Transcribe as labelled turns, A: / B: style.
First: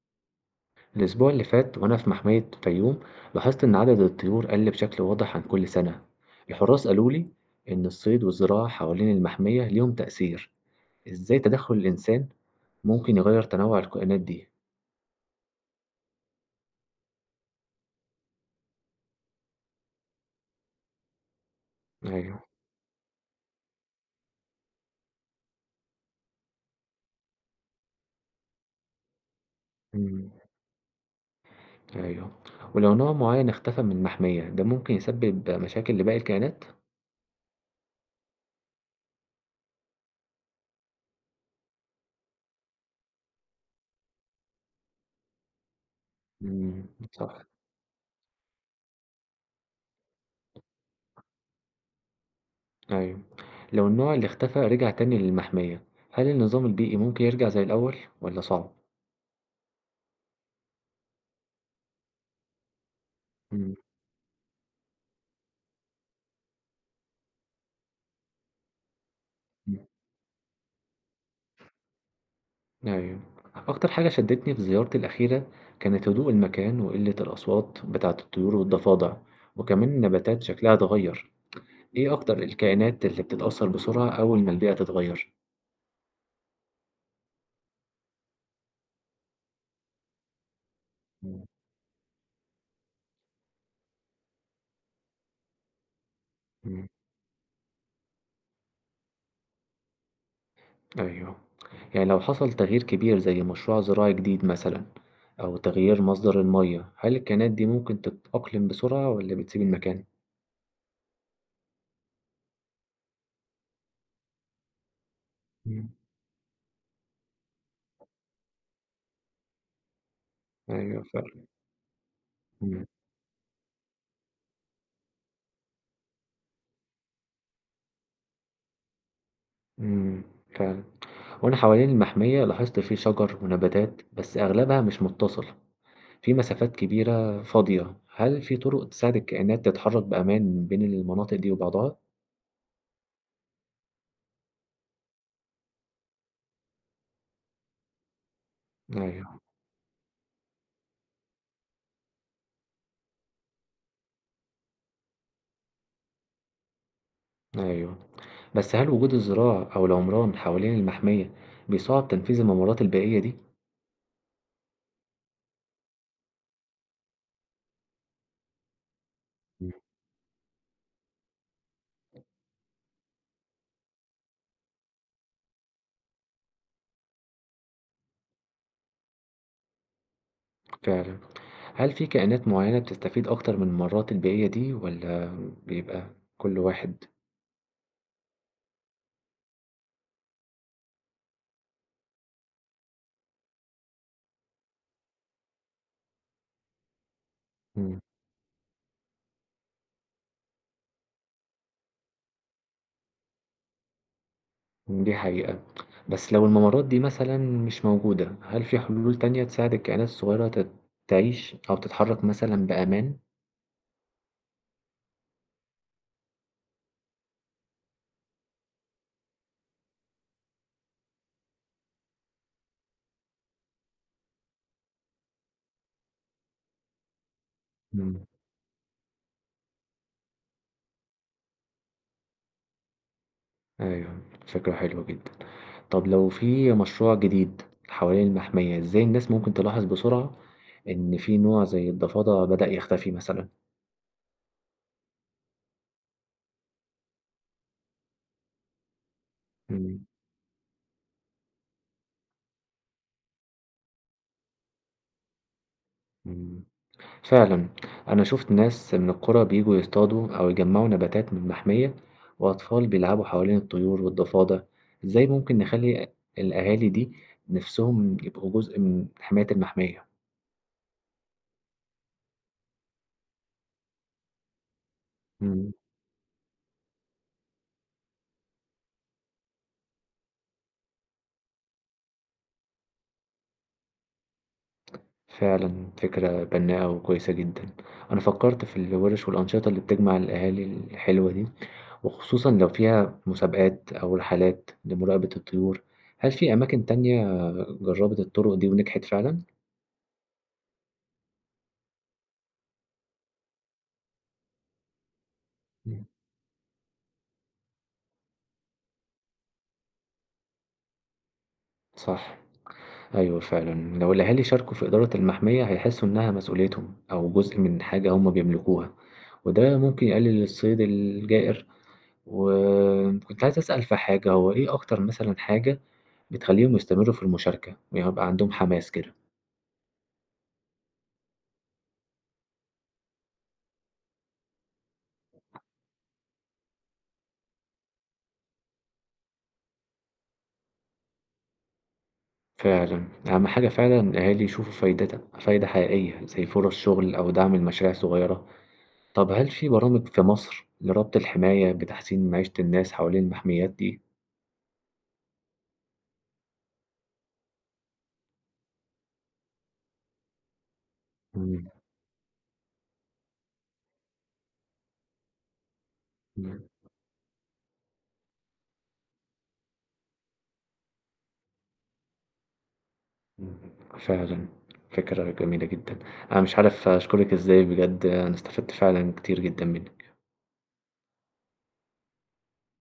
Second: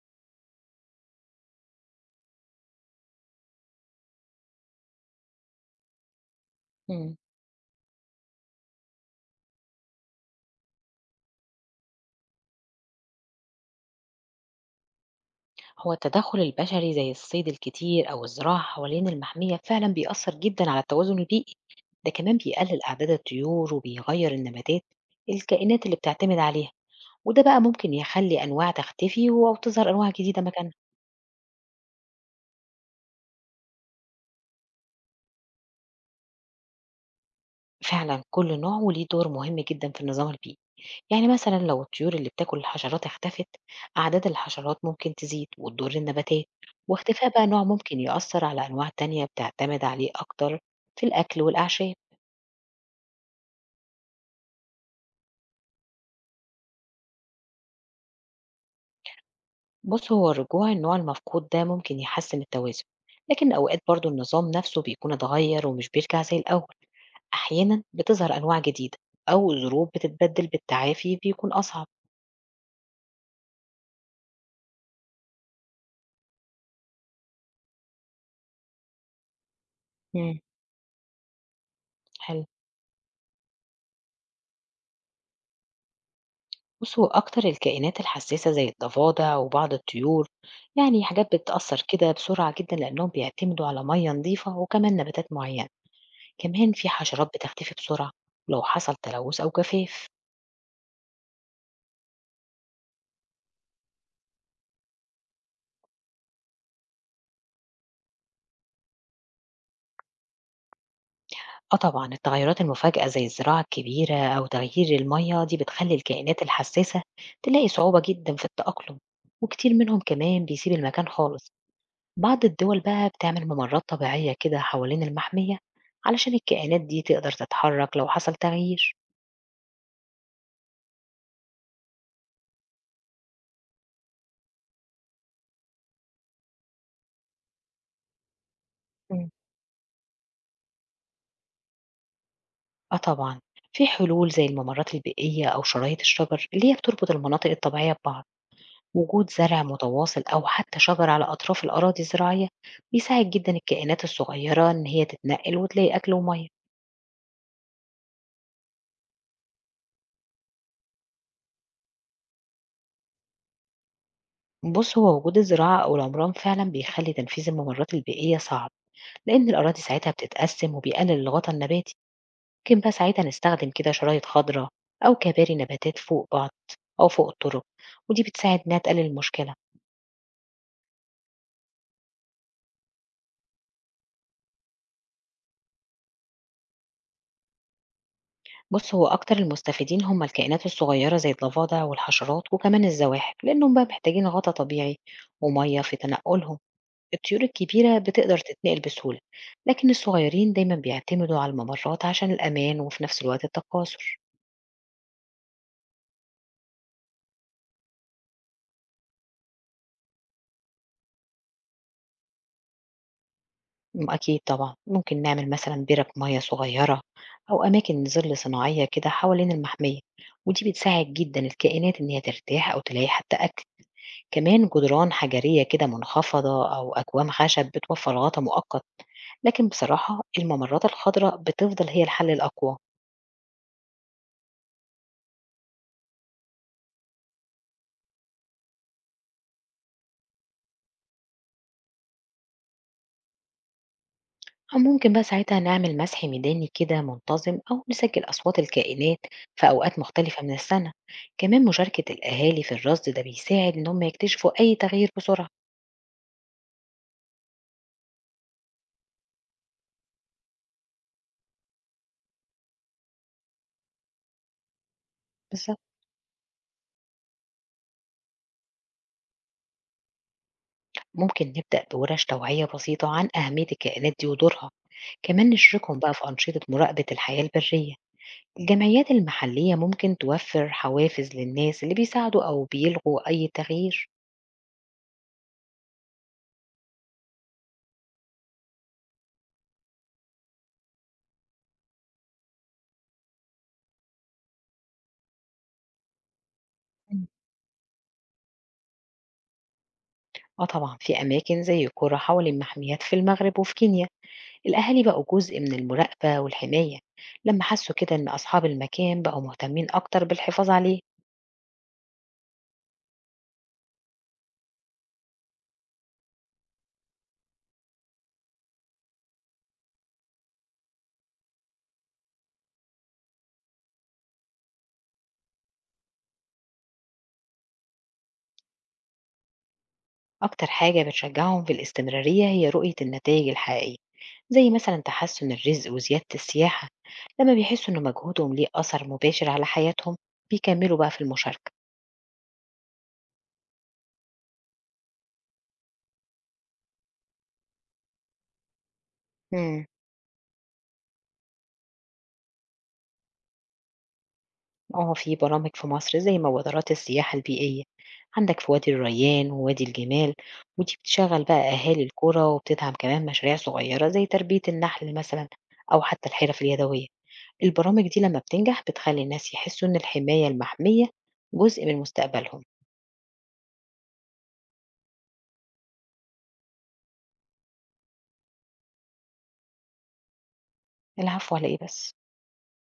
A: الأسبوع اللي فات وأنا في محمية فيوم لاحظت إن عدد الطيور قل بشكل واضح عن كل سنة، الحراس قالوا
B: مم.
A: لي إن الصيد والزراعة حوالين المحمية ليهم تأثير، إزاي تدخل الإنسان ممكن يغير تنوع الكائنات دي؟
B: هو التدخل البشري زي الصيد الكتير أو الزراعة حوالين المحمية فعلا بيأثر جدا على التوازن البيئي. ده كمان
A: أيوه.
B: بيقلل أعداد الطيور وبيغير النباتات الكائنات اللي بتعتمد عليها. وده بقى ممكن يخلي أنواع تختفي أو تظهر أنواع
A: مم.
B: جديدة مكانها.
A: أيوه. ولو نوع معين اختفى من المحمية ده ممكن يسبب مشاكل لباقي الكائنات؟
B: فعلا كل نوع وليه دور مهم جدا في النظام البيئي. يعني مثلا لو الطيور اللي بتاكل الحشرات اختفت، أعداد الحشرات ممكن تزيد وتضر النباتات.
A: مم.
B: واختفاء
A: صح.
B: بقى نوع ممكن يأثر على أنواع تانية بتعتمد عليه أكتر في الأكل والأعشاب.
A: أيوه. لو النوع اللي اختفى رجع تاني للمحمية هل النظام البيئي ممكن يرجع زي الأول ولا صعب؟
B: بص، هو الرجوع النوع المفقود ده ممكن يحسن التوازن، لكن أوقات برضو النظام نفسه بيكون اتغير ومش بيرجع زي الأول. أحيانا بتظهر أنواع جديدة أو
A: مم.
B: ظروف بتتبدل بالتعافي بيكون أصعب.
A: أيوه. أكتر حاجة شدّتني في زيارتي الأخيرة كانت هدوء المكان وقلة الأصوات بتاعة الطيور والضفادع، وكمان
B: مم.
A: النباتات شكلها اتغيّر، إيه أكتر
B: حلو.
A: الكائنات اللي بتتأثّر بسرعة أول ما البيئة تتغيّر؟
B: بص، هو أكتر الكائنات الحساسة زي الضفادع وبعض الطيور، يعني حاجات
A: إمم،
B: بتتأثر كده بسرعة جدا لأنهم بيعتمدوا على مية نظيفة وكمان نباتات معينة. كمان
A: إمم،
B: في حشرات بتختفي بسرعة لو حصل تلوث أو جفاف.
A: أيوه. يعني لو حصل تغيير كبير زي مشروع زراعي جديد مثلًا أو تغيير مصدر المَيّة، هل الكائنات دي ممكن تتأقلم بسرعة والّا بتسيب المكان؟
B: آه طبعًا، التغيرات المفاجئة زي الزراعة الكبيرة أو تغيير المَيّة دي
A: إمم،
B: بتخلّي الكائنات الحسّاسة تلاقي صعوبة جدًا في التأقلم، وكتير منهم كمان بيسيب
A: أيوه
B: المكان
A: فعلًا،
B: خالص. بعض الدول
A: إمم،
B: بقى بتعمل ممرات طبيعية كده حوالين المحمية علشان الكائنات دي تقدر تتحرك لو حصل تغيير.
A: إمم، فعلًا. وأنا حوالين المحمية لاحظت فيه شجر ونباتات بس أغلبها مش متصل في مسافات كبيرة فاضية، هل في طرق تساعد
B: مم.
A: الكائنات تتحرك بأمان بين المناطق دي وبعضها؟
B: آه طبعًا، في حلول زي الممرات البيئية أو شرايط الشجر اللي هي بتربط المناطق الطبيعية ببعض. وجود
A: أيوه.
B: زرع متواصل أو حتى شجر على أطراف الأراضي الزراعية بيساعد جدا الكائنات الصغيرة إن هي تتنقل وتلاقي أكل ومية.
A: أيوه. بس هل وجود الزراعة أو العمران حوالين المحمية بيصعب تنفيذ الممرات البيئية دي؟
B: بص، هو وجود الزراعة أو العمران فعلا بيخلي تنفيذ الممرات البيئية صعب لأن
A: مم،
B: الأراضي ساعتها بتتقسم وبيقلل الغطاء النباتي. ممكن بقى ساعتها نستخدم كده شرايط خضراء أو كباري نباتات فوق بعض أو فوق الطرق، ودي بتساعد إنها تقلل المشكلة.
A: فعلا. هل في كائنات معينة بتستفيد أكتر من الممرات البيئية دي ولا بيبقى كل واحد؟
B: بُص، هو أكتر المستفيدين هم الكائنات الصغيرة زي الضفادع والحشرات وكمان الزواحف، لأنهم بقى محتاجين غطا طبيعي ومَيّة في تنقلهم. الطيور الكبيرة بتقدر تتنقل بسهولة، لكن الصغيرين دايمًا بيعتمدوا على الممرات عشان الأمان وفي نفس الوقت التكاثر.
A: دي حقيقة. بس لو الممرات دي مثلا مش موجودة هل في حلول تانية تساعد الكائنات الصغيرة تعيش أو تتحرك مثلا بأمان؟
B: أكيد طبعًا، ممكن نعمل مثلًا بِرَك مَيّة صغيرة أو أماكن ظِل صناعية كده حوالين المحمية، ودي بتساعد جدًا الكائنات إن هي ترتاح أو تلاقي حتى أكل. كمان جدران حجرية كده منخفضة أو أكوام خشب بتوفر
A: مم.
B: غطا مؤقت. لكن بصراحة الممرات الخضراء بتفضل هي الحل الأقوى.
A: أيوة، فكرة حلوة جدا. طب لو في مشروع جديد حوالين المحمية إزاي الناس ممكن تلاحظ بسرعة إن في نوع زي الضفادع بدأ يختفي مثلا؟
B: أو ممكن بقى ساعتها نعمل مسح ميداني كده منتظم أو نسجل أصوات الكائنات في أوقات
A: مم.
B: مختلفة من السنة. كمان مشاركة الأهالي في الرصد ده بيساعد إن هم يكتشفوا أي تغيير بسرعة.
A: مم. فعلًا، أنا شُفت ناس من القرى بييجوا يصطادوا أو يجمّعوا نباتات من محمية، وأطفال بيلعبوا حوالين الطيور والضفادع، إزاي ممكن
B: بالظبط.
A: نخلّي الأهالي دي نفسهم يبقوا جزء من حماية المحمية؟
B: ممكن نبدأ بورش توعية بسيطة عن أهمية الكائنات دي ودورها، كمان
A: إمم.
B: نشركهم بقى في أنشطة مراقبة الحياة البرية. الجمعيات المحلية ممكن توفر حوافز للناس اللي بيساعدوا أو بيلغوا أي تغيير.
A: فعلًا فكرة بنّاءة وكويسة جدًا، أنا فكّرت في الوِرِش والأنشطة اللي بتجمع الأهالي الحلوة دي، وخصوصًا لو فيها مسابقات أو رحلات لمراقبة الطيور، هل في أماكن تانية جرّبت الطرق دي ونجحت فعلًا؟
B: آه طبعا، في أماكن زي قرى حوالين محميات في المغرب وفي كينيا الأهالي بقوا جزء من
A: إمم.
B: المراقبة والحماية لما حسوا كده إن أصحاب المكان بقوا مهتمين أكتر بالحفاظ عليه.
A: صح. أيوه فعلًا، لو الأهالي شاركوا في إدارة المحمية هيحسوا إنها مسؤوليتهم أو جزء من حاجة هم بيملكوها، وده ممكن يقلل الصيد الجائر. وكنت عايز أسأل في حاجة، هو إيه أكتر مثلًا حاجة بتخليهم يستمروا في المشاركة ويبقى عندهم حماس كده؟
B: أكتر حاجة بتشجعهم في الاستمرارية هي رؤية النتائج الحقيقية زي مثلا تحسن الرزق وزيادة السياحة. لما بيحسوا إن مجهودهم ليه أثر مباشر على حياتهم بيكملوا بقى في المشاركة.
A: فعلًا، أهم حاجة فعلًا الأهالي يشوفوا فايدة فايدة حقيقية زي فرص شغل أو دعم لمشاريع صغيرة. طب هل في
B: مم.
A: برامج في مصر لربط الحماية بتحسين معيشة الناس حوالين المحميات دي؟
B: آه في برامج في مصر زي مبادرات السياحة البيئية عندك في وادي الريان ووادي الجمال، ودي بتشغل
A: إمم،
B: بقى أهالي القرى وبتدعم كمان مشاريع صغيرة زي تربية النحل مثلا أو حتى
A: إمم.
B: الحرف اليدوية. البرامج دي لما بتنجح بتخلي الناس يحسوا إن الحماية المحمية جزء من مستقبلهم.
A: إمم، فعلًا فكرة جميلة جدًا، أنا مش عارف أشكرِك إزاي بجد، أنا استفدت فعلًا كتير جدًا منِّك.
B: العفو، على إيه بس.